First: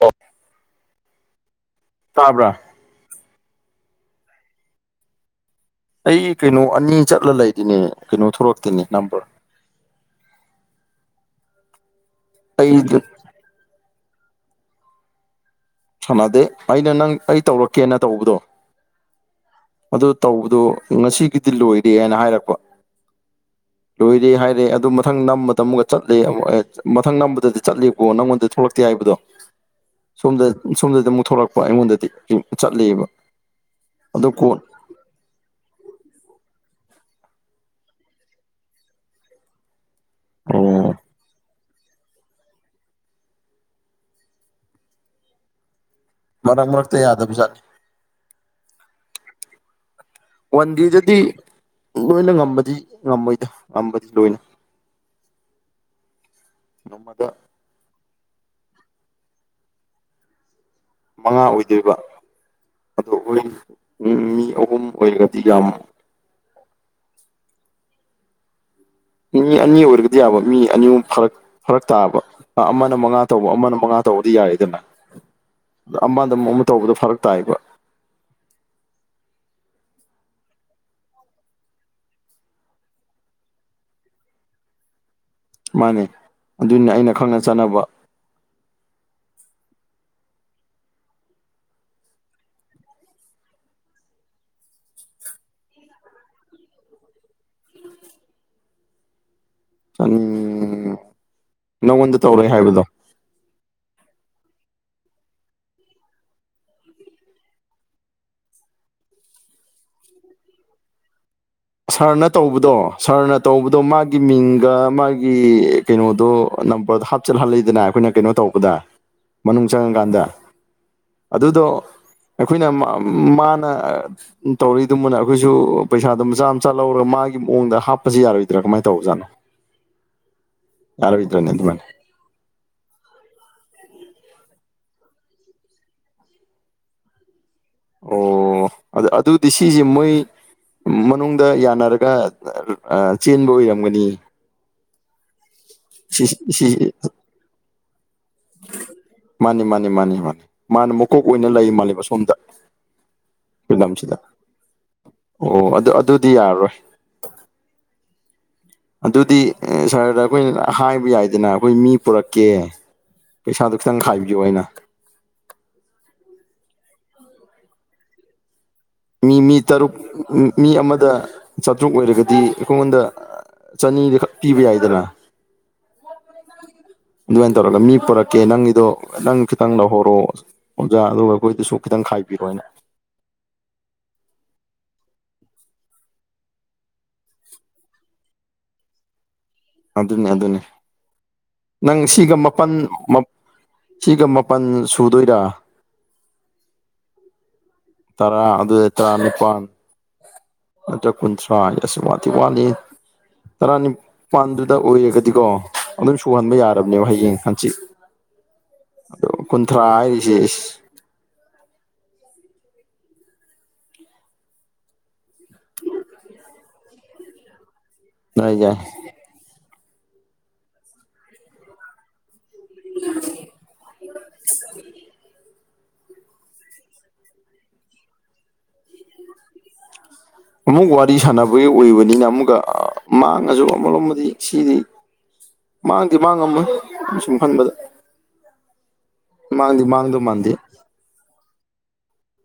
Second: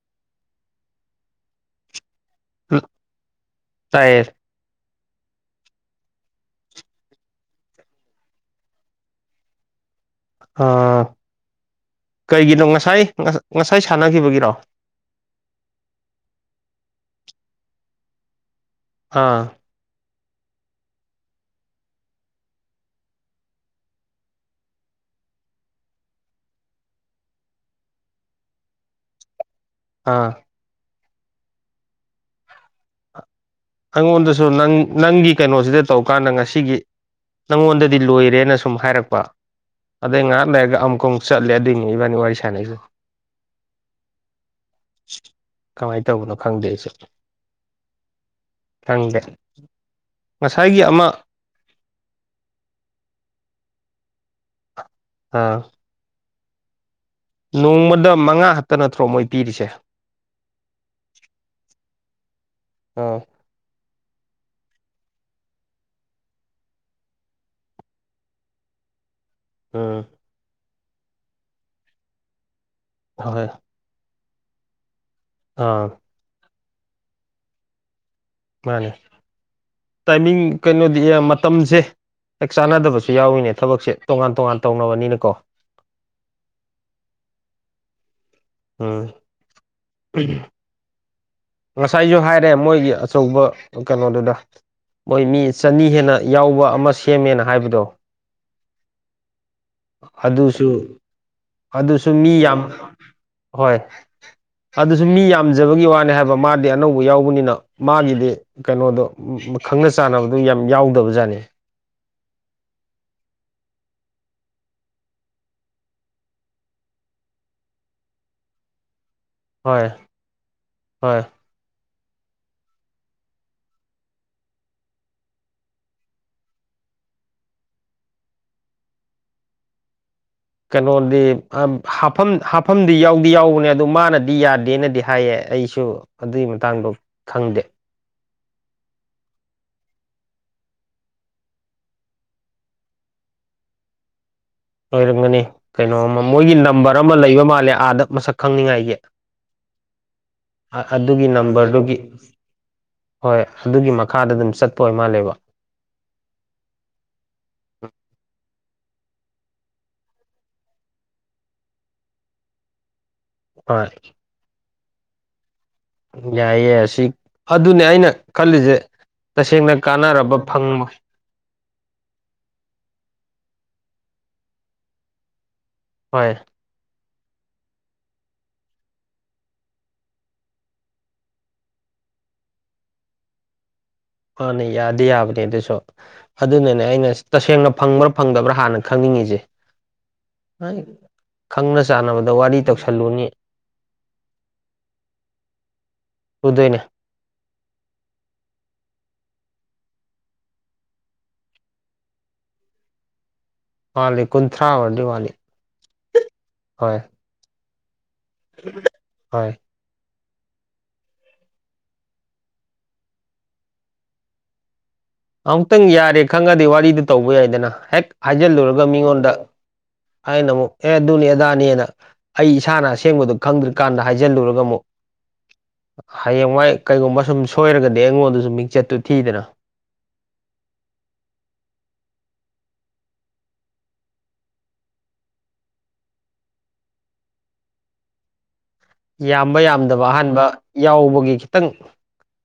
ꯑꯣ ꯇꯥꯕ꯭ꯔꯥ꯫ ꯇꯌꯦ꯫ ꯑꯩ ꯀꯩꯅꯣ ꯑꯅꯤ ꯆꯠꯂ ꯂꯩꯔꯤꯅꯦ ꯀꯩꯅꯣ ꯊꯣꯛꯣꯔꯛꯇꯦꯅꯦ ꯅꯝꯕꯔ꯫ ꯀꯩꯒꯤꯅꯣ ꯑꯩꯗꯨ ꯉꯁꯥꯏ ꯉꯁꯥꯏ ꯁꯥꯟꯅꯈꯤꯕꯒꯤꯔꯣ꯫ ꯁꯥꯟꯅꯗꯦ ꯑꯩꯅ ꯅꯪ ꯑꯩ ꯇꯧꯔꯛꯀꯦꯅ ꯇꯧꯕꯗꯣ꯫ ꯑꯥ꯫ ꯑꯗꯨ ꯇꯧꯕꯗꯨ ꯉꯁꯤꯒꯤꯗꯤ ꯂꯣꯏꯔꯦ ꯍꯥꯏꯅ ꯍꯥꯏꯔꯛꯄ꯫ [inaudible] ꯂꯣꯏꯔꯦ ꯍꯥꯏꯔꯦ ꯑꯗꯨ ꯃꯊꯪ ꯅꯝꯕꯗ ꯑꯃꯨꯛ ꯆꯠꯂꯦ ꯃꯊꯪ ꯅꯝꯕꯗꯗꯤ ꯆꯠꯂꯦꯀꯣ ꯅꯪꯉꯣꯟꯗ ꯊꯣꯛꯂꯛꯇꯦ ꯍꯥꯏꯕꯗꯣ꯫ [unintelligible] ꯁꯣꯝꯗ ꯁꯣꯝꯗꯗꯤ ꯑꯃꯨꯛ ꯊꯣꯛꯂꯛꯄ ꯑꯩꯉꯣꯟꯗꯗꯤ ꯆꯠꯂꯤꯕ꯫ ꯑꯩꯉꯣꯟꯗꯁꯨ ꯅꯪ ꯅꯪꯒꯤ ꯀꯩꯅꯣꯁꯤꯗ ꯇꯧꯀꯥꯟꯗ ꯉꯁꯤꯒꯤ ꯅꯪꯉꯣꯟꯗꯗꯤ ꯂꯣꯏꯔꯦꯅ ꯁꯨꯝ ꯍꯥꯏꯔꯛꯄ ꯑꯗꯩ ꯉꯥꯏꯍꯥꯛ ꯂꯩꯔꯒ ꯑꯣ ꯑꯃꯨꯛꯀ ꯑꯃꯨꯛ ꯆꯠꯂꯦ ꯑꯗꯨꯏꯅꯦ ꯏꯕꯥꯅꯤ ꯋꯥꯔꯤ ꯁꯥꯟꯅꯩꯁꯤ꯫ ꯀꯃꯥꯏꯅ ꯇꯧꯕꯅꯣ ꯈꯪꯗꯦ ꯑꯩꯁꯦ꯫ ꯑꯗꯨꯗ ꯄꯩꯁꯥ ꯈꯪꯗꯦ꯫ ꯋꯥꯟ ꯉꯁꯥꯏꯒꯤ ꯑꯃ ꯗꯦꯗꯗꯤ ꯂꯣꯏꯅ ꯉꯝꯕꯗꯤ ꯉꯝꯃꯣꯏꯗ ꯉꯝꯕꯗꯤ ꯂꯣꯏꯅ꯫ ꯑꯥ꯫ ꯅꯣꯡꯃꯗ꯫ ꯅꯣꯡꯃꯗ ꯃꯉꯥ ꯍꯛꯇ ꯅꯥꯠꯇꯔꯣ ꯃꯣꯏ ꯄꯤꯔꯤꯁꯦ꯫ ꯃꯉꯥ ꯑꯣꯏꯗꯣꯏꯕ ꯑꯗꯣ ꯑꯥ ꯑꯩꯈꯣꯏ ꯃꯤ ꯑꯍꯨꯝ ꯑꯣꯏꯔꯒꯗꯤ ꯌꯥꯝ ꯃꯤ ꯑꯅꯤ ꯎꯝ ꯑꯣꯏꯔꯒꯗꯤ ꯌꯥꯕ ꯃꯤ ꯑꯅꯤ ꯑꯍꯨꯝ ꯐꯔꯛ ꯐꯔꯛ ꯇꯥꯕ ꯑꯃꯅ ꯃꯉꯥ ꯍꯣꯏ ꯇꯧꯕ ꯑꯃꯅ ꯃꯉꯥ ꯇꯧꯕꯗꯤ ꯌꯥꯏꯌꯦꯗꯅ꯫ ꯑꯥ꯫ ꯑ ꯑꯃꯗ ꯑꯃꯨꯛ ꯑꯃ ꯇꯧꯕꯗ ꯐꯔꯛ ꯇꯥꯏꯕ꯫ ꯃꯥꯅꯦ ꯇꯥꯏꯃꯤꯡ ꯀꯩꯅꯣꯗꯤ ꯃꯇꯝꯁꯦ ꯍꯦꯛ ꯆꯥꯟꯅꯗꯕꯁꯨ ꯌꯥꯎꯏꯅꯦ ꯊꯕꯛꯁꯦ ꯇꯣꯉꯥꯟ ꯇꯣꯉꯥꯟ ꯇꯧꯅꯕꯅꯤꯅ ꯀꯣ꯫ ꯃꯥꯅꯦ ꯑꯗꯨꯅꯤ ꯑꯩꯅ ꯈꯪꯅ ꯆꯥꯟꯅꯕ [unintelligible] ꯉꯁꯥꯏꯁꯨ ꯍꯥꯏꯔꯦ ꯃꯣꯏꯒꯤ ꯑꯆꯧꯕ ꯀꯩꯅꯣꯗꯨꯗ꯫꯫ ꯃꯣꯏ ꯃꯤ ꯆꯅꯤ ꯍꯦꯟꯅ ꯌꯥꯎꯕ ꯑꯃ ꯁꯦꯝꯃꯦꯅ ꯍꯥꯏꯕꯗꯣ꯫ ꯑꯗꯨꯁꯨ ꯆꯅꯤ ꯑꯗꯨꯁꯨ ꯅꯉꯣꯟꯗ ꯃꯤ ꯇꯧꯔꯦ ꯌꯥꯝ ꯍꯥꯏꯕꯗꯣ ꯍꯣꯏ ꯑꯗꯨꯁꯨ ꯃꯤ ꯌꯥꯝꯖꯕꯒꯤ ꯋꯥꯅꯤ ꯍꯥꯏꯕ꯫ ꯃꯥꯗꯤ ꯑꯅꯧꯕ ꯌꯥꯎꯕꯅꯤꯅ ꯃꯥꯒꯤꯗꯤ꯫ ꯀꯩꯅꯣꯗꯣ ꯈꯪꯅ ꯆꯥꯟꯅꯕꯗꯨ ꯌꯥꯝ ꯌꯥꯎꯗꯕꯖꯥꯠꯅꯤ꯫ ꯁꯥꯔꯅ ꯇꯧꯕꯗꯣ ꯁꯥꯔꯅ ꯇꯧꯕꯗꯣ ꯃꯥꯒꯤ ꯃꯤꯡꯒ ꯃꯥꯒꯤ ꯀꯩꯅꯣꯗꯣ ꯅꯝꯕꯔꯗꯣ ꯍꯥꯞꯆꯜꯍꯜꯂꯤꯗꯅ ꯑꯩꯈꯣꯏꯅ ꯀꯩꯅꯣ ꯇꯧꯕꯗ꯫ [inaudible] ꯃꯅꯨꯡ ꯆꯪꯉꯀꯥꯟꯗ ꯍꯣꯏ ꯑꯗꯨꯗꯣ꯫ ꯑꯩꯈꯣꯏꯅ ꯃꯥꯅ ꯇꯧꯔꯤꯗꯨꯃꯅ ꯑꯩꯈꯣꯏꯁꯨ ꯄꯩꯁꯥꯗꯨꯝ ꯃꯆꯥ ꯃꯆꯥ ꯂꯧꯔꯒ ꯃꯥꯒꯤ ꯃꯑꯣꯡꯗ ꯍꯥꯞꯄꯁꯤ ꯌꯥꯔꯣꯏꯗ꯭ꯔꯥ ꯀꯃꯥꯏ ꯇꯧꯕꯖꯥꯠꯣ ꯀꯩꯅꯣꯗꯤ ꯑꯗꯨꯃꯥꯏꯅ ꯍꯥꯐꯝ ꯃꯐꯝꯗꯤ ꯌꯥꯎꯗꯤ ꯌꯥꯎꯕꯅꯦ ꯑꯗꯨ ꯃꯥꯅꯗꯤ ꯌꯥꯗꯦꯅꯗꯤ ꯍꯥꯏꯌꯦ ꯑꯩꯁꯨ ꯑꯗꯨꯒꯤ ꯃꯇꯥꯡꯗꯣ ꯈꯪꯗꯦ ꯑꯣ ꯑꯗꯨ ꯑꯗꯨꯗꯤ ꯁꯤꯁꯦ ꯃꯣꯏ ꯃꯅꯨꯡꯗ ꯌꯥꯅꯔꯒ ꯆꯦꯟꯕ ꯑꯣꯏꯔꯝꯒꯅꯤ ꯑꯣꯏꯣꯏꯔꯝꯒꯅꯤ ꯀꯩꯅꯣꯃ ꯁꯤ ꯃꯣꯏꯒꯤ ꯁꯤ ꯅꯝꯕꯔ ꯑꯃ ꯂꯩꯕ ꯃꯥꯜꯂꯦ ꯑꯥꯗ ꯃꯁꯛ ꯈꯪꯅꯤꯡꯉꯥꯏꯒꯤ ꯃꯥꯅꯤ ꯃꯥꯅꯤ ꯃꯥꯅꯤ ꯃꯥꯅꯤ ꯃꯥꯅ ꯃꯀꯣꯛ ꯑꯗꯨꯒꯤ ꯑꯣꯏꯅ ꯂꯩ ꯃꯥꯜꯂꯕ ꯅꯝꯕꯔꯗꯨꯒꯤ ꯁꯣꯝꯗ ꯍꯣꯏ ꯑꯩꯈꯣꯏ ꯑꯗꯨꯒꯤ ꯂꯝꯁꯤꯗ ꯃꯈꯥꯗ ꯑꯗꯨꯝ ꯆꯠꯄ ꯑꯣꯏ ꯃꯥꯜꯂꯦꯕ ꯑꯣ ꯑꯗꯨ ꯑꯗꯨꯗꯤ ꯌꯥꯔꯣꯏ ꯑꯗꯨꯗꯤ ꯁꯍꯔꯗ ꯑꯩꯈꯣꯏ ꯍꯥꯏꯕ ꯌꯥꯏꯗꯅ ꯑꯩꯈꯣꯏ ꯃꯤ ꯄꯨꯔꯛꯀꯦ ꯄꯩꯁꯥꯗꯨꯣ ꯍꯣꯏ ꯈꯤꯇꯪ ꯈꯥꯏꯕꯤꯌꯣ ꯑꯩꯅ ꯌꯥꯏꯌꯦꯦ ꯁꯤ ꯑꯗꯨꯅꯦ ꯑꯩꯅ ꯈꯜꯂꯤꯁꯦ ꯃꯤ ꯃꯤ ꯇꯁꯦꯡꯅ ꯇꯔꯨꯛ ꯀꯥꯟꯅꯔꯕ ꯃꯤ ꯐꯪꯕ ꯑꯃꯗ ꯆꯥꯇ꯭ꯔꯨꯛ ꯑꯣꯏꯔꯒꯗꯤ ꯑꯩꯈꯉꯣꯟꯗ ꯆꯅꯤꯗ ꯈꯛ ꯄꯤꯕ ꯌꯥꯏꯗꯅ ꯍꯣꯏ ꯑꯗꯨꯃꯥꯏꯅ ꯇꯧꯔꯒ ꯃꯤ ꯄꯨꯔꯛꯀꯦ ꯅꯪꯒꯤꯗꯣ ꯅꯪ ꯈꯤꯇꯪ ꯂꯧꯍꯧꯔꯣ ꯑꯣꯝꯖꯥ ꯑꯗꯨꯒ ꯑꯩꯈꯣꯏꯗꯁꯨ ꯈꯤꯇꯪ ꯈꯥꯏꯕꯤꯔꯣꯅꯦ ꯃꯥꯅꯦ ꯌꯥꯗꯤ ꯌꯥꯕꯅꯦ ꯑꯗꯨꯁꯨ ꯑꯗꯨꯅꯅꯦ ꯑꯩꯅ ꯇꯁꯦꯡꯅ ꯐꯪꯕ꯭ꯔꯥ ꯐꯪꯗꯕ꯭ꯔꯥ ꯍꯥꯟꯅ ꯈꯪꯅꯤꯡꯉꯤꯁꯦ ꯑꯗꯨꯅꯦ ꯑꯗꯨꯅꯦ ꯑꯩ ꯈꯪꯅ ꯅꯪ ꯆꯥꯟꯅꯕꯗ ꯁꯤꯒ ꯋꯥꯔꯤ ꯃꯥꯄꯜ ꯇꯧꯁꯜꯂꯨꯅꯤ ꯁꯤꯒ ꯃꯥꯄꯜ ꯁꯨꯗꯣꯏꯔꯥ ꯎꯗꯣꯏꯅ ꯇꯔꯥ ꯑꯗꯨ ꯑꯦ ꯇ꯭ꯔꯅꯤꯄꯥ ꯅꯠꯇ꯭ꯔꯒ ꯀꯨꯟꯊ꯭ꯔꯥ ꯍꯥꯏ ꯑꯁꯤꯁꯨ ꯋꯥꯗꯤꯤ ꯋꯥꯠꯂꯤ ꯋꯥꯠꯂꯤ ꯀꯨꯟꯊ꯭ꯔꯥ ꯇꯔꯥꯅꯤꯄꯥꯥꯟꯗꯨꯗ ꯑꯣꯏꯔꯗꯤ ꯋꯥꯠꯂꯤ ꯑꯣꯏꯔꯒꯗꯤꯀꯣ ꯑꯗꯨꯝ ꯁꯨꯍꯟꯕ ꯍꯣꯏ ꯌꯥꯔꯕꯅꯦꯕ ꯍꯌꯦꯡ ꯍꯪꯆꯤꯠ ꯍꯣꯏ ꯑꯣ ꯊ꯭ꯔꯥ ꯍꯥꯏꯔꯤꯁꯦꯁ ꯑꯃꯨꯛꯇꯪ ꯌꯥꯔꯦ ꯈꯪꯉꯗꯤ ꯋꯥꯔꯤꯗꯨ ꯇꯧꯕ ꯌꯥꯏꯗꯅ ꯍꯦꯛ ꯌꯥꯏ ꯌꯥꯏ ꯍꯥꯏꯖꯤꯜꯂꯨꯔꯒ ꯃꯤꯉꯣꯟꯗ ꯑꯩꯅ ꯑꯃꯨꯛ ꯑꯦ ꯑꯗꯨꯅꯤ ꯑꯗꯥꯅꯤꯅ ꯑꯩ ꯏꯁꯥꯅ ꯑꯁꯦꯡꯕꯗꯨꯣ ꯈꯪꯗ꯭ꯔꯤꯀꯥꯟꯗ ꯍꯥꯏꯖꯤꯜꯂꯨꯔꯒ ꯑꯃꯨꯛ ꯍꯌꯦꯡꯋꯥꯏ ꯀꯩꯒꯨꯝꯕ ꯁꯨꯝ ꯁꯣꯏꯔꯒꯗꯤ ꯑꯩꯉꯣꯟꯗꯁꯨ ꯃꯤꯡꯆꯠꯇꯨ ꯊꯤꯗꯅ ꯑꯃꯨꯛ ꯋꯥꯔꯤ ꯁꯥꯟꯅꯕꯒꯤ ꯑꯣꯏꯕꯅꯤꯅ ꯑꯃꯨꯛꯀ ꯃꯥꯡꯉꯁꯨ ꯑꯃꯨꯛ ꯂꯣꯝꯃꯗꯤ ꯁꯤꯗꯤ ꯃꯥꯡꯗꯤ ꯃꯥꯡꯉꯝꯃꯦ ꯑ ꯁꯨꯝ ꯈꯟꯕꯗ ꯌꯥꯝꯕ ꯃꯥꯡꯗꯤ ꯌꯥꯝꯗꯕ ꯃꯥꯡꯗꯧ ꯑꯍꯥꯟꯕ ꯃꯥꯟꯗꯦ ꯌꯥꯎꯕꯒꯤ ꯈꯤꯇꯪ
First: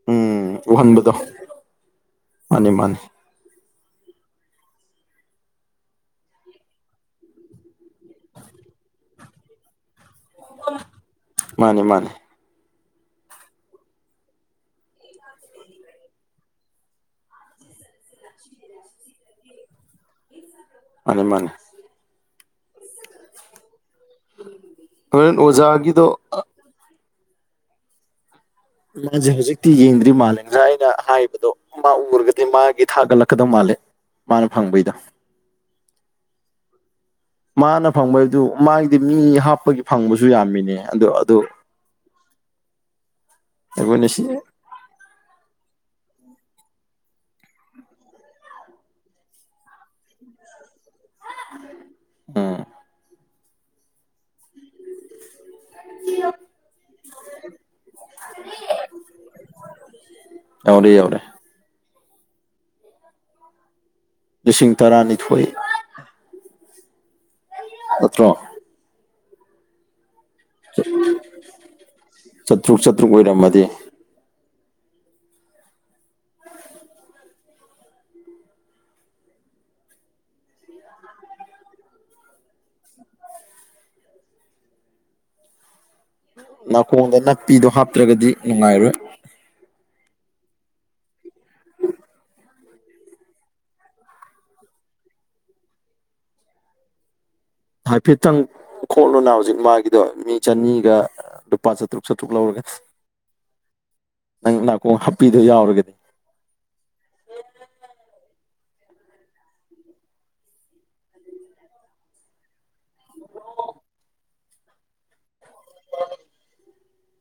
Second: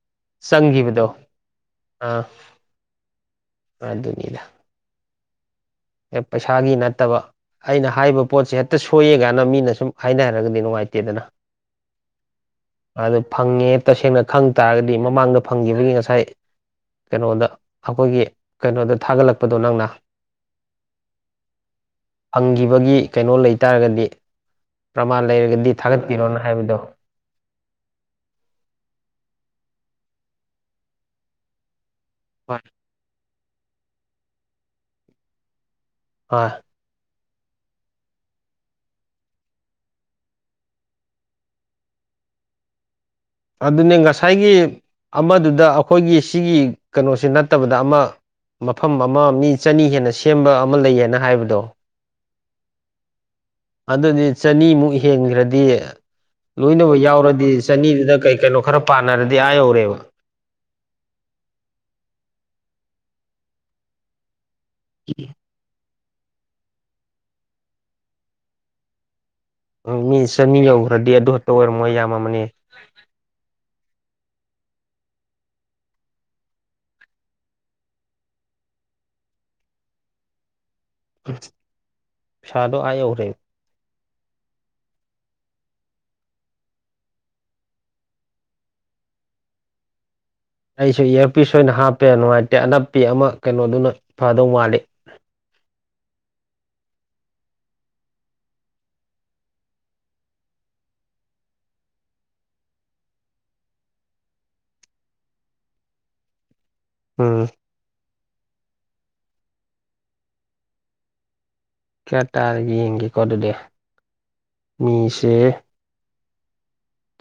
ꯎꯝ ꯆꯪꯈꯤꯕꯗꯣ ꯎꯍꯟꯕꯗꯣ ꯑꯥ ꯃꯥꯅꯤ ꯃꯥꯅꯤ ꯑꯗꯨꯅꯤꯗ ꯄꯩꯁꯥꯒꯤ ꯅꯠꯇꯕ ꯑꯩꯅ ꯍꯥꯏꯕ ꯄꯣꯠꯁꯦ ꯍꯦꯛꯇ ꯁꯣꯏꯌꯦ ꯀꯥꯏꯅ ꯃꯤꯅ ꯁꯨꯝ ꯍꯥꯏꯅ ꯍꯥꯏꯔꯒꯗꯤ ꯅꯨꯡꯉꯥꯏꯇꯦꯗꯅ ꯃꯥꯅꯤ ꯃꯥꯅꯤ ꯑꯗꯨ ꯐꯪꯉꯦ ꯇꯁꯦꯡꯅ ꯈꯪ ꯇꯥꯔꯒꯗꯤ ꯃꯃꯥꯡꯗ ꯐꯪꯈꯤꯕꯒꯤ ꯉꯁꯥꯏ ꯀꯩꯅꯣꯗ ꯑꯩꯈꯣꯏꯒꯤ ꯀꯩꯅꯣꯗ ꯊꯥꯒꯠꯂꯛꯄꯗꯣ ꯅꯪꯅ ꯃꯥꯅꯦ ꯃꯥꯅꯦ ꯐꯪꯈꯤꯕꯒꯤ ꯀꯩꯅꯣ ꯂꯩꯇꯥꯥꯔꯒꯗꯤ ꯄ꯭ꯔꯃꯥꯟ ꯍꯣꯔꯦꯟ ꯂꯩꯔꯒꯗꯤ ꯑꯣꯖꯥꯒꯤꯗꯣ ꯊꯥꯒꯠꯄꯤꯔꯣꯅ ꯍꯥꯏꯕꯗꯣ ꯃꯥꯁꯦ ꯍꯧꯖꯤꯛꯇꯤ ꯌꯦꯡꯗ꯭ꯔꯤ ꯃꯥꯂꯗꯥ ꯑꯩꯅ ꯍꯥꯏꯕꯗꯣ ꯃꯥ ꯎꯔꯒꯗꯤ ꯃꯥꯒꯤ ꯊꯥꯒꯠꯂꯛꯀꯗꯧ ꯃꯥꯜꯂꯦ ꯃꯥꯅ ꯐꯪꯕꯩꯗ ꯍ ꯃꯥꯅ ꯐꯪꯕꯩꯗꯨ ꯃꯥꯒꯤꯗꯤ ꯃꯤ ꯍꯥꯞꯄꯒꯤ ꯐꯪꯕꯁꯨ ꯌꯥꯝꯃꯤꯅꯦ ꯑꯗꯣ ꯑꯗꯨ ꯑꯗꯨꯅꯦ ꯑꯩꯈꯣꯏꯅ ꯁꯤ ꯉꯁꯥꯏꯒꯤ ꯑꯃꯗꯨꯗ ꯑꯩꯈꯣꯏꯒꯤ ꯁꯤꯒꯤ ꯀꯩꯅꯣꯁꯦ ꯅꯠꯇꯕꯗ ꯑꯃ ꯃꯐꯝ ꯑꯃ ꯃꯤ ꯆꯅꯤ ꯍꯦꯟꯅ ꯁꯦꯝꯕ ꯑꯃ ꯂꯩꯌꯦꯅ ꯍꯥꯏꯕꯗꯣ ꯎꯝ ꯑꯗꯨꯗꯤ ꯆꯅꯤꯃꯨꯛ ꯍꯦꯟꯈ꯭ꯔꯗꯤ ꯂꯣꯏꯅꯃꯛ ꯌꯥꯎꯔꯗꯤ ꯆꯅꯤꯗꯨꯗ ꯀꯩ ꯀꯩꯅꯣ ꯈꯔ ꯄꯥꯟꯅꯔꯗꯤ ꯑꯥ ꯌꯧꯔꯦꯕ ꯌꯥꯧꯔꯦ ꯌꯥꯧꯔꯦ ꯂꯤꯁꯤꯡ ꯇꯔꯥꯅꯤꯊꯣꯏ ꯑꯗꯨꯠꯇꯣ ꯎꯝ ꯃꯤ ꯆꯅꯤ ꯌꯧꯈ꯭ꯔꯗꯤ ꯑꯗꯨ ꯈꯛꯇ ꯑꯣꯏꯔꯝꯃꯣꯏ ꯌꯥꯝꯃꯅꯦ ꯇꯔꯨꯛ ꯆꯥꯇ꯭ꯔꯨꯛ ꯑꯣꯏꯔꯝꯃꯗꯤ ꯁꯥꯥꯗꯣ ꯑꯌꯦ ꯑꯣꯏꯔꯦ ꯅꯥꯀꯣꯡꯗ ꯅꯥꯄꯤꯗꯣ ꯍꯥꯞꯇ꯭ꯔꯒꯗꯤ ꯅꯨꯡꯉꯥꯏꯔꯣꯏ ꯑꯩꯁꯨ ꯏꯌꯥꯔꯄꯤꯤꯁ ꯑꯣꯏꯅ ꯍꯥꯞꯄꯦ ꯅꯨꯡꯉꯥꯏꯇꯦ ꯑꯅꯛꯞꯄꯤ ꯑꯃ ꯀꯩꯅꯣꯗꯨꯅꯐꯗꯧ ꯃꯥꯜꯂꯤ ꯍꯥꯏꯐꯦꯠꯇꯪ ꯈꯣꯠꯂꯨꯅ ꯍꯧꯖꯤꯛ ꯃꯥꯒꯤꯗꯣ ꯃꯤ ꯆꯅꯤꯒ ꯂꯨꯄꯥ ꯆꯥꯇ꯭ꯔꯨꯛ ꯆꯥꯇ꯭ꯔꯨꯛ ꯂꯧꯔꯒ ꯅꯪ ꯅꯥꯀꯣꯡ ꯍꯥꯞꯄꯤꯗꯨꯣ ꯌꯥꯎꯔꯒꯗꯤ ꯎꯝ ꯀꯌꯥ ꯇꯥꯔꯒꯦ ꯌꯦꯡꯒꯦꯀꯣ ꯑꯗꯨꯗꯤ ꯃꯤꯁꯦ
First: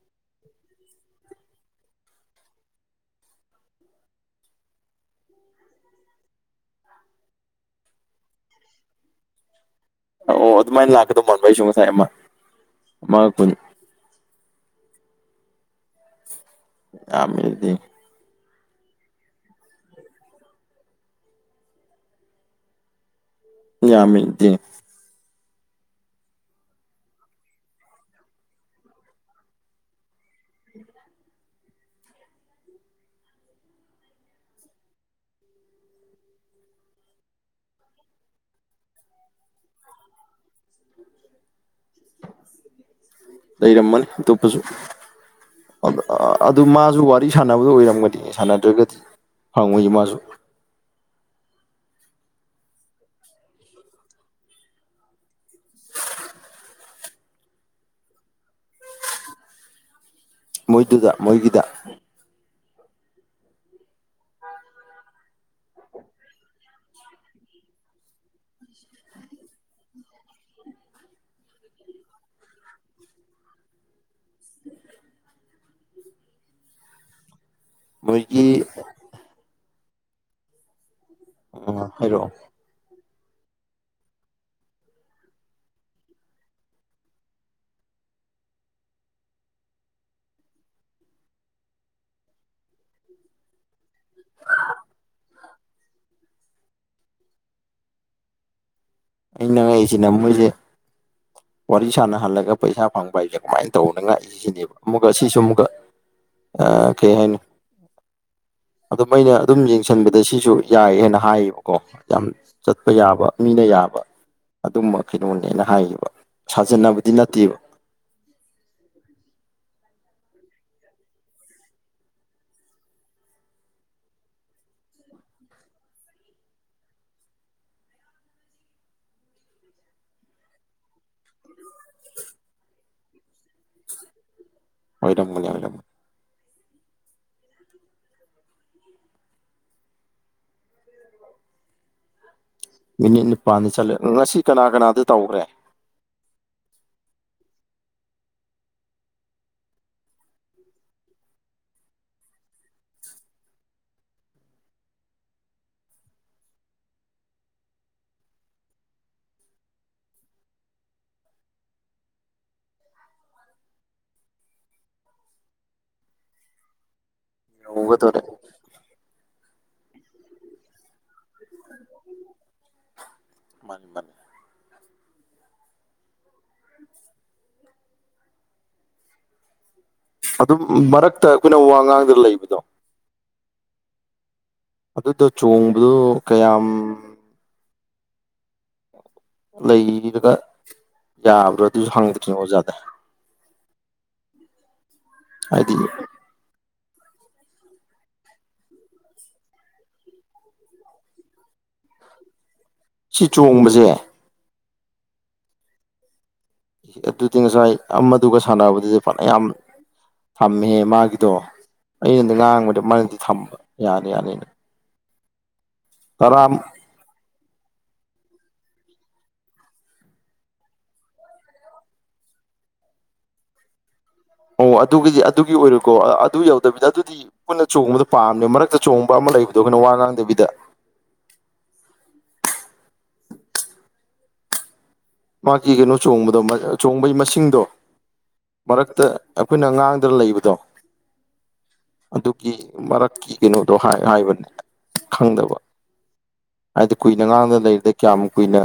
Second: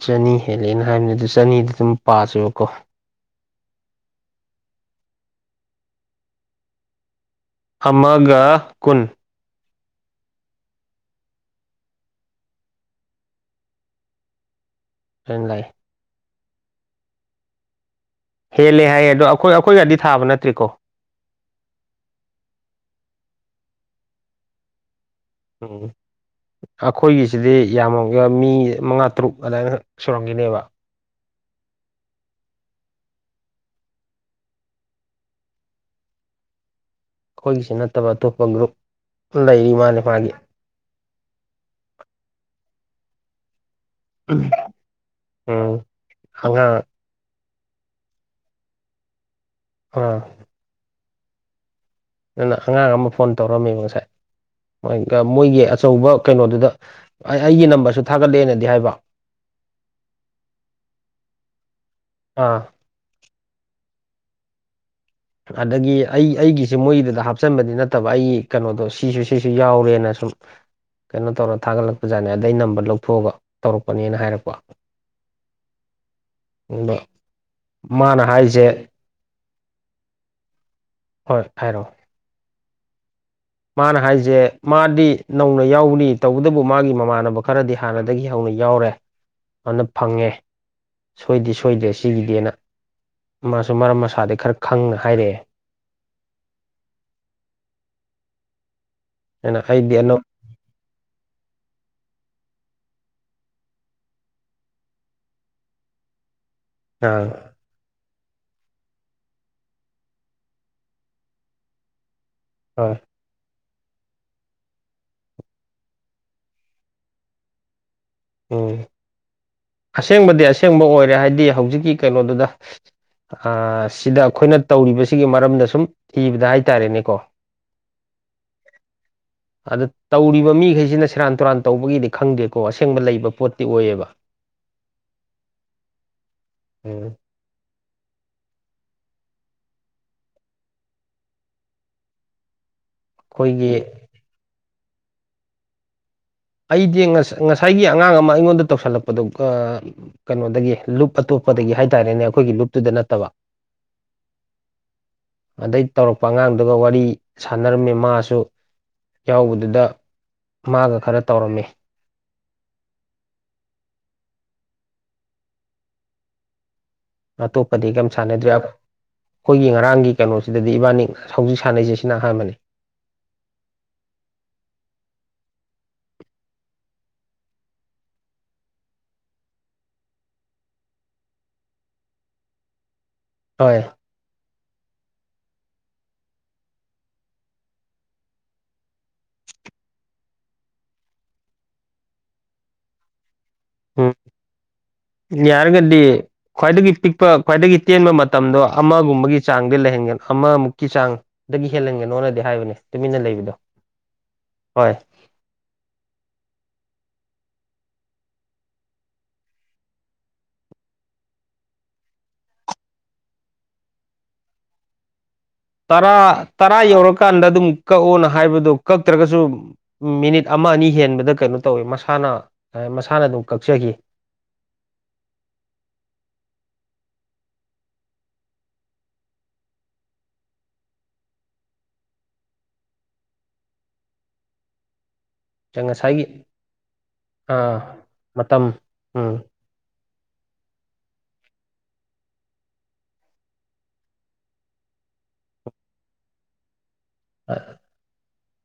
ꯆꯅꯤ ꯍꯦꯜꯂꯦꯅ ꯍꯥꯏꯕꯅꯤ ꯑꯗꯨ ꯆꯅꯤꯗ ꯑꯗꯨꯝ ꯄꯥꯁꯦꯕꯀꯣ ꯑꯃꯒ ꯀꯨꯟ ꯑꯣ ꯑꯣ ꯑꯗꯨꯃꯥꯏꯅ ꯂꯥꯛꯀꯗꯧ ꯃꯕ ꯑꯩꯁꯨ ꯉꯁꯥꯏ ꯑꯃ ꯑꯃꯉꯛꯄꯨꯅꯤ ꯑꯗꯨ ꯂꯩ ꯌꯥ ꯃꯗꯤ ꯍꯦꯜꯂꯦ ꯍꯥꯏꯌꯦ ꯑꯗꯣ ꯑꯩꯈꯣꯏ ꯑꯩꯈꯣꯏ ꯒꯥꯗꯤ ꯊꯥꯕ ꯅꯠꯇ꯭ꯔꯤꯀꯣ ꯌꯥꯃꯤꯗꯤ ꯎꯝ ꯑꯩꯈꯣꯏꯒꯤꯁꯤꯗꯤ ꯌꯥꯝꯃꯒ ꯃꯤ ꯃꯉꯥ ꯇꯔꯨꯛ ꯑꯗꯨꯃꯏꯅ ꯁꯨꯔꯝꯈꯤꯅꯦꯕ ꯑꯩꯈꯣꯏꯒꯤꯁꯤ ꯅꯠꯇꯕ ꯑꯇꯣꯞꯄ ꯒ꯭ꯔꯨꯞ ꯂꯩꯔꯤ ꯃꯥꯅꯤ ꯃꯥꯒꯤ ꯂꯩꯔꯝꯃꯅꯤ ꯑꯇꯣꯞꯄꯁꯨ ꯎꯝ ꯑꯗꯨ ꯑꯉꯥꯡ ꯃꯥꯁꯨ ꯋꯥ ꯋꯥꯔꯤ ꯁꯥꯟꯅꯕꯗꯨꯣ ꯑꯣꯏꯔꯝꯒꯅꯤ ꯁꯥꯟꯅꯗ꯭ꯔꯒꯗꯤ ꯐꯪꯉꯣꯏ ꯃꯥꯁꯨ ꯑꯥ ꯅꯅ ꯑꯉꯥꯡ ꯑꯃ ꯐꯣꯟ ꯇꯧꯔꯝꯃꯦꯕ ꯉꯁꯥꯏꯣꯏ ꯃꯣꯏꯒꯤ ꯑꯆꯧꯕ ꯀꯩꯅꯣꯗꯨꯗ ꯑꯩ ꯑꯩꯒꯤ ꯅꯝꯕꯔꯁꯨ ꯊꯥꯒꯠꯂꯦꯅꯗꯤ ꯍꯥꯏꯕ ꯃꯣꯏꯗꯨꯗ ꯃꯣꯏꯒꯤꯗ ꯑꯥ ꯑꯗꯒꯤ ꯑꯩ ꯑꯩꯒꯤꯁꯦ ꯃꯣꯏꯒꯤꯗꯨꯗ ꯍꯥꯞꯆꯤꯟꯕꯗꯤ ꯅꯠꯇꯕ ꯑꯩꯒꯤ ꯀꯩꯅꯣꯗꯣ ꯁꯤꯁꯨ ꯁꯤꯁꯨ ꯌꯥꯎꯔꯦꯅ ꯁꯨꯝ ꯀꯩꯅꯣ ꯇꯧꯔ ꯊꯥꯒꯠꯂꯛꯄꯖꯥꯠ ꯑꯗꯩ ꯅꯝꯕꯔ ꯂꯧꯊꯣꯛꯑꯒ ꯇꯧꯔꯛꯄꯅꯦꯅ ꯍꯥꯏꯔꯛꯄ ꯃꯥꯅ ꯃꯣꯏꯒꯤ ꯍꯥꯏꯔꯤꯁꯦ ꯍꯣꯏ ꯍꯥꯏꯔꯛꯑꯣ ꯍꯥꯏꯔꯣ ꯃꯥꯅ ꯍꯥꯏꯁꯦ ꯃꯥꯗꯤ ꯅꯧꯅ ꯌꯥꯎꯅꯤ ꯇꯧꯕꯇꯕꯨ ꯃꯥꯒꯤ ꯃꯃꯥꯟꯅꯕ ꯈꯔꯗꯤ ꯍꯥꯟꯅꯗꯒꯤ ꯍꯧꯅ ꯌꯥꯎꯔꯦ ꯑꯗꯨꯅ ꯐꯪꯉꯦ ꯁꯣꯏꯗꯤ ꯁꯣꯏꯗ꯭ꯔꯦ ꯁꯤꯒꯤꯗꯅ ꯃꯥꯁꯨ ꯃꯔꯝ ꯃꯁꯥꯗꯒꯤꯩ ꯈꯔ ꯈꯪꯅ ꯍꯥꯏꯔꯛꯑꯦ ꯑꯗꯨꯅ ꯑꯩꯗꯤ ꯑꯩꯅꯉꯛꯏꯁꯤꯅ ꯑꯅꯧ ꯃꯣꯏꯁꯦ [inaudible] ꯋꯥꯔꯤ ꯁꯥꯟꯅꯍꯜꯂꯒ ꯄꯩꯁꯥ ꯐꯪꯕ ꯍꯥꯏꯁꯦ ꯀꯃꯥꯏꯅ ꯇꯧꯕꯅꯉꯥꯏꯁꯤꯅꯦꯕ ꯑꯃꯨꯛꯀ ꯁꯤꯁꯨ ꯑꯃꯨꯛꯀ [inaudible] ꯑ ꯀꯩ ꯑꯥ ꯍꯥꯏꯅ ꯑꯗꯨꯝ ꯑꯩꯅ ꯑꯗꯨꯝ ꯌꯦꯡꯁꯤꯟꯕꯗ ꯁꯤꯁꯨ ꯌꯥꯏ ꯍꯥꯏꯅ ꯍꯥꯏꯌꯦꯕꯀꯣ ꯌꯥꯝ ꯆꯠꯄ ꯍꯣꯏ ꯌꯥꯕ ꯃꯤꯅ ꯌꯥꯕ ꯑꯗꯨꯝꯕ ꯀꯩꯅꯣꯅꯦ ꯑꯩꯅ ꯍꯥꯏꯌꯦꯈꯤꯕ ꯁꯥꯖꯟꯅꯕꯗꯤ ꯅꯠꯇꯦꯕ ꯎꯝ ꯑꯁꯦꯡꯕꯗꯤ ꯑꯁꯦꯡꯕ ꯑꯣꯏꯔꯦ ꯍꯥꯏꯗꯤ ꯍꯧꯖꯤꯛꯀꯤ ꯀꯩꯅꯣꯗꯨꯗ ꯁꯤꯗ ꯑꯩꯈꯣꯏꯅ ꯇꯧꯔꯤꯕꯁꯤꯒꯤ ꯃꯔꯝꯗ ꯁꯨꯝ ꯏꯕꯗ ꯍꯥꯏꯇꯥꯔꯦꯅꯦꯀꯣ [inaudible] ꯑꯗꯨ ꯇꯧꯔꯤꯕ ꯃꯤꯈꯩꯁꯤꯅ ꯁꯦꯔꯥꯟ ꯇꯨꯔꯥꯟ ꯇꯧꯕꯒꯤꯗꯤ ꯈꯪꯗꯦꯀꯣ ꯑꯁꯦꯡꯕ ꯂꯩꯕ ꯄꯣꯠꯇꯤ ꯑꯣꯏꯌꯦꯕ ꯑꯣꯏꯔꯝꯒꯅꯤ ꯑꯣꯏꯔꯝ ꯎꯝ [inaudible] ꯃꯤꯅꯤꯠ ꯅꯤꯄꯥꯟꯗꯤ ꯑꯩꯈꯣꯏꯒꯤ ꯆꯠꯂꯦ ꯉꯁꯤ ꯀꯅꯥ ꯀꯅꯥꯗꯤ ꯇꯧꯈ꯭ꯔꯦ ꯑꯩꯗꯤ ꯉꯁꯥꯏꯒꯤ ꯑꯉꯥꯡ ꯑꯃ ꯑꯩꯉꯣꯟꯗ ꯇꯧꯁꯜꯂꯛꯄꯗꯨꯒ ꯀꯩꯅꯣꯗꯒꯤ ꯂꯨꯞ ꯑꯇꯣꯞꯄꯗꯒꯤ ꯍꯥꯏ ꯇꯔꯦꯅꯦ ꯑꯩꯈꯣꯏꯒꯤ ꯂꯨꯞꯇꯨꯗ ꯅꯠꯇꯕ ꯑꯗꯩ ꯇꯧꯔꯛꯄ ꯑꯉꯥꯡꯗꯨꯒ ꯋꯥꯔꯤ ꯁꯥꯟꯅꯔꯝꯃꯦ ꯃꯥꯁꯨ ꯌꯥꯎꯕꯗꯨꯗ ꯃꯥꯒ ꯈꯔ ꯇꯧꯔꯝꯃꯦ ꯑꯇꯣꯞꯄꯗꯤ ꯀꯩꯝ ꯌꯧꯒꯗꯧꯔꯦ ꯁꯥꯟꯅꯗ꯭ꯔꯤ ꯑꯩꯈꯣꯏꯒꯤ ꯉꯔꯥꯡꯒꯤ ꯀꯩꯅꯣꯁꯤꯗꯗꯤ ꯏꯕꯥꯅꯤ ꯍꯧꯖꯤꯛ ꯁꯥꯟꯅꯩꯁꯦ ꯁꯤꯅ ꯑꯍꯥꯟꯕꯅꯤ ꯃꯥꯅꯤ ꯃꯥꯅꯤ ꯑꯗꯨꯝ ꯃꯔꯛꯇ ꯑꯩꯈꯣꯏꯅ ꯋꯥ ꯉꯥꯡꯗꯅ ꯂꯩꯕꯗꯣ ꯍꯣꯏ ꯑꯗꯨꯗꯨ ꯆꯣꯡꯕꯗꯨ ꯀꯌꯥꯝ ꯂꯩꯔꯒ ꯌꯥꯕ꯭ꯔꯣ ꯑꯗꯨꯁꯨ ꯍꯪ [unintelligible] ꯑꯣꯖꯥꯗ ꯎꯝ ꯍꯥꯏꯗꯤ ꯌꯥꯔꯒꯗꯤ ꯈ꯭ꯋꯥꯏꯗꯒꯤ ꯄꯤꯛꯄ ꯈ꯭ꯋꯥꯏꯗꯒꯤ ꯇꯦꯟꯕ ꯃꯇꯝꯗꯣ ꯑꯃꯒꯨꯝꯕꯒꯤ ꯆꯥꯡꯗꯤ ꯂꯩꯍꯟꯒꯅ ꯑꯃꯃꯨꯛꯀꯤ ꯆꯥꯡ ꯗꯒꯤ ꯍꯦꯜꯍꯟꯒꯅꯣꯅꯗꯤ ꯍꯥꯏꯕꯅꯦ ꯇꯨꯃꯤꯟꯅ ꯁꯤ ꯂꯩꯕꯗꯣ ꯆꯣꯡꯕꯁꯦ ꯍꯣꯏ ꯑꯦ ꯑꯗꯨꯗꯤ ꯉꯁꯥꯏ ꯑꯃꯗꯨꯒ ꯁꯥꯟꯅꯕꯗꯨꯗꯤ ꯐꯅꯌꯥꯝ ꯊꯝꯃꯦꯍꯦ ꯃꯥꯒꯤꯗꯣ ꯑꯩꯅꯗꯤ ꯉꯥꯡꯕꯗ ꯃꯥꯅꯗꯤ ꯊꯝꯕ ꯌꯥꯅꯤ ꯌꯥꯅꯤꯅ [inaudible] ꯇꯔꯥ ꯇꯔꯥ ꯌꯧꯔꯀꯥꯟꯗ ꯑꯗꯨꯝ ꯀꯛꯑꯣꯅ ꯍꯥꯏꯕꯗꯣ ꯀꯛꯇ꯭ꯔꯒꯁꯨ ꯎꯝ ꯃꯤꯅꯤꯠ ꯑꯃ ꯑꯅꯤ ꯍꯦꯟꯕꯗ ꯀꯩꯅꯣ ꯇꯧꯋꯤ ꯃꯁꯥꯅ ꯃꯁꯥꯅ ꯑꯗꯨꯝ ꯀꯛꯆꯈꯤ ꯑꯣ ꯑꯗꯨꯒꯤꯗꯤ ꯑꯗꯨꯒꯤ ꯑꯣꯏꯔꯣꯏꯀꯣ ꯑꯗꯨ ꯌꯧꯗꯕꯤꯗ ꯑꯗꯨꯗꯤ ꯄꯨꯟꯅ ꯆꯣꯡꯕꯗꯣ ꯄꯥꯝꯃꯦ ꯃꯔꯛꯇ ꯆꯣꯡꯕ ꯑꯃ ꯂꯩꯕꯗꯣ ꯑꯩꯈꯣꯏꯅ ꯋꯥ ꯉꯥꯡꯗꯕꯤꯗ ꯃꯥꯒꯤ ꯀꯩꯅꯣ ꯉꯁꯥꯏꯒꯤ ꯆꯣꯡꯕꯗꯣ ꯆꯣꯡꯕꯩ ꯑ ꯃꯁꯤꯡꯗꯣ ꯃꯇꯝ ꯃꯔꯛꯇ ꯎꯝ ꯑꯩꯈꯣꯏꯅ ꯉꯥꯡꯗꯅ ꯂꯩꯕꯗꯣ ꯑꯗꯨꯒꯤ ꯃꯔꯛꯀꯤ ꯀꯩꯅꯣꯗꯣ ꯍꯥꯏ ꯍꯥꯏꯕꯅꯦ ꯈꯪꯗꯕ ꯍꯥꯏꯗꯤ ꯀꯨꯏꯅ ꯉꯥꯡꯗꯅ ꯂꯩꯔꯤꯗ ꯀꯌꯥꯝ ꯀꯨꯏꯅ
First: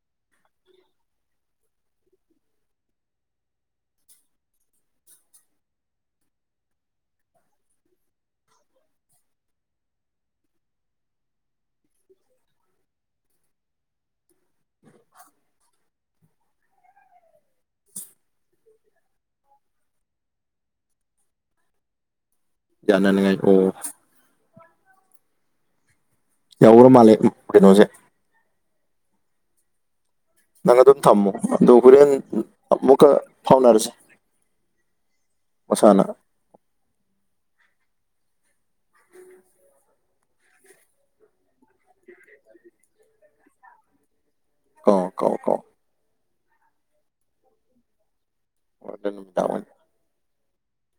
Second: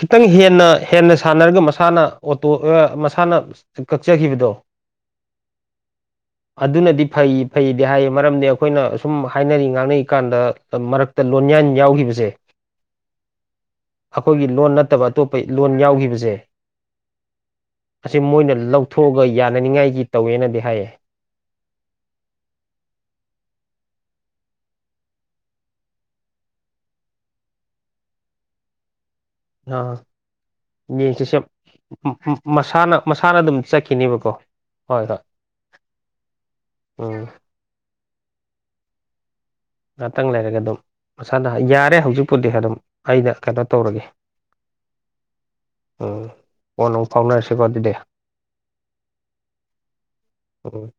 ꯈꯤꯇꯪ ꯍꯦꯟꯅ ꯍꯦꯟꯅ ꯁꯥꯟꯅꯔꯒ ꯃꯁꯥꯅ ꯑꯣꯇꯣ ꯃꯁꯥꯅ ꯀꯛꯆꯈꯤꯕꯗꯣ [inaudible] ꯑꯗꯨꯅꯗꯤ ꯐꯩ ꯐꯩꯗꯤ ꯍꯥꯏꯌꯦ ꯃꯔꯝꯗꯤ ꯑꯩꯈꯣꯏꯅ ꯑꯁꯨꯝ ꯍꯥꯏꯅꯔꯤ ꯉꯥꯡꯅꯔꯤꯀꯥꯟꯗ ꯃꯔꯛ ꯇ ꯂꯣꯟꯌꯥꯟ ꯌꯥꯎꯈꯤꯕꯁꯦ ꯑꯩꯈꯣꯏꯒꯤ ꯂꯣꯟ ꯅꯠꯇꯕ ꯑꯇꯣꯞꯄ ꯂꯣꯟ ꯌꯥꯎꯈꯤꯕꯁꯦ ꯑꯁꯤ ꯃꯣꯏꯅ ꯂꯧꯊꯣꯛꯑꯒ ꯌꯥꯅꯅꯤꯡꯉꯥꯏꯒꯤ ꯇꯧꯋꯦꯅꯗꯤ ꯍꯥꯏꯌꯦ ꯌꯥꯅꯅꯤꯡꯉꯥꯏ ꯑꯣ ꯌꯧꯔ ꯃꯥꯜꯂꯦ ꯀꯩꯅꯣꯁꯦ ꯑꯥ ꯅꯪ ꯑꯗꯨꯝ ꯊꯝꯃꯣ ꯌꯦꯡꯁꯤꯁꯦ ꯑꯗꯣ ꯍꯣꯔꯦꯟ ꯃꯁꯥꯅ ꯑꯃꯨꯛꯀ ꯃꯁꯥꯅ ꯑꯗꯨꯝ ꯆꯠꯈꯤꯅꯦꯕꯀꯣ ꯍꯣꯏ ꯍꯣꯏ ꯃꯁꯥꯥꯅ ꯎꯝ ꯉꯍꯥꯛꯇꯪ ꯂꯩꯔꯒ ꯑꯗꯨꯝ ꯃꯁꯥꯅ ꯌꯥꯔꯦ ꯍꯧꯖꯤꯛꯄꯨꯗꯤ ꯑꯗꯨꯝ ꯑꯩꯩꯅ ꯀꯩꯅꯣ ꯇꯧꯔꯒꯦ ꯀꯑꯣ ꯀꯑꯣ ꯀꯑꯣ ꯎꯝ ꯀꯣꯟꯅ ꯐꯥꯎꯅꯔꯁꯤꯀꯣ ꯑꯗꯨꯗꯤ ꯍꯣꯔꯦꯟ ꯅꯨꯃꯤꯗꯥꯡ ꯎꯝ